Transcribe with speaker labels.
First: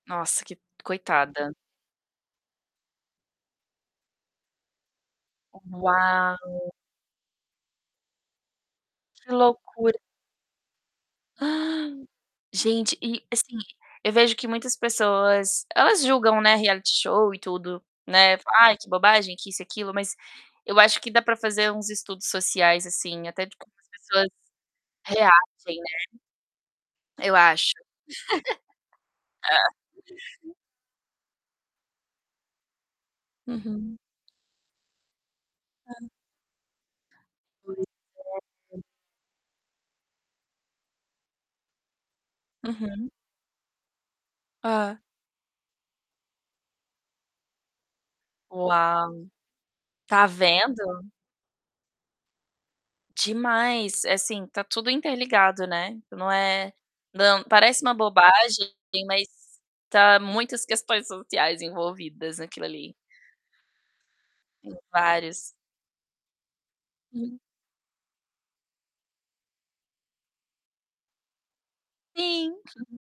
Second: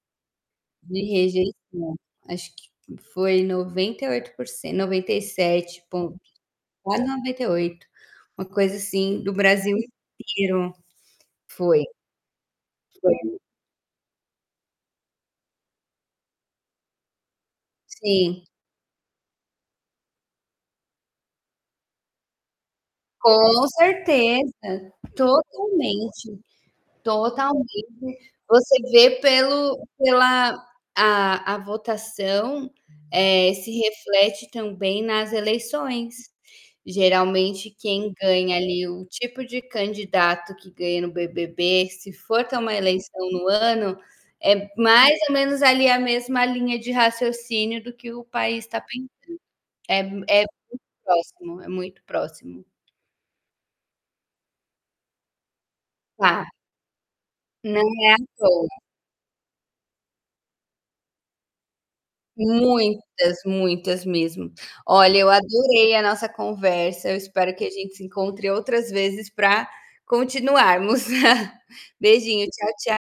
Speaker 1: Nossa, que
Speaker 2: De
Speaker 1: coitada.
Speaker 2: rejeição. Acho que foi 98 por cen 97 ponto
Speaker 1: Uau!
Speaker 2: quase 98. Uma coisa assim,
Speaker 1: Que
Speaker 2: do Brasil
Speaker 1: loucura.
Speaker 2: inteiro. Foi.
Speaker 1: Gente, e,
Speaker 2: [unintelligible]
Speaker 1: assim, eu vejo que muitas pessoas, elas julgam, né, reality show e tudo, né.
Speaker 2: Sim.
Speaker 1: Falam: "Ai, que bobagem, que isso e aquilo", mas eu acho que dá pra fazer uns estudos sociais, assim, até de
Speaker 2: Com
Speaker 1: como as pessoas
Speaker 2: certeza.
Speaker 1: reagem,
Speaker 2: Totalmente.
Speaker 1: né? Eu acho.
Speaker 2: Totalmente. Você vê pelo pela a a votação, eh, se
Speaker 1: Uhum.
Speaker 2: reflete também nas
Speaker 1: Hã.
Speaker 2: eleições. Geralmente,
Speaker 1: Pois
Speaker 2: quem ganha
Speaker 1: é [unintelligible]
Speaker 2: ali o tipo de candidato que ganha no BBB, se for ter uma
Speaker 1: Uhum.
Speaker 2: eleição no ano, é
Speaker 1: É.
Speaker 2: mais ou menos ali a mesma linha de raciocínio do que o país tá pensando.
Speaker 1: Uau.
Speaker 2: É mu
Speaker 1: Tá
Speaker 2: é muito
Speaker 1: vendo!
Speaker 2: próximo. É muito próximo.
Speaker 1: Demais. É, assim, tá tudo interligado, né. Não
Speaker 2: Tá.
Speaker 1: é não parece
Speaker 2: Não
Speaker 1: uma
Speaker 2: é à
Speaker 1: bobagem,
Speaker 2: toa.
Speaker 1: mas tá muitas questões sociais envolvidas naquilo ali.
Speaker 2: Muitas, muitas mesmo.
Speaker 1: Tem
Speaker 2: Olha, eu
Speaker 1: vários.
Speaker 2: adorei a nossa conversa. Eu
Speaker 1: [unintelligible]
Speaker 2: espero que a gente se encontre outras vezes pra continuarmos. Beijinho,
Speaker 1: Sim.
Speaker 2: tchau, tcha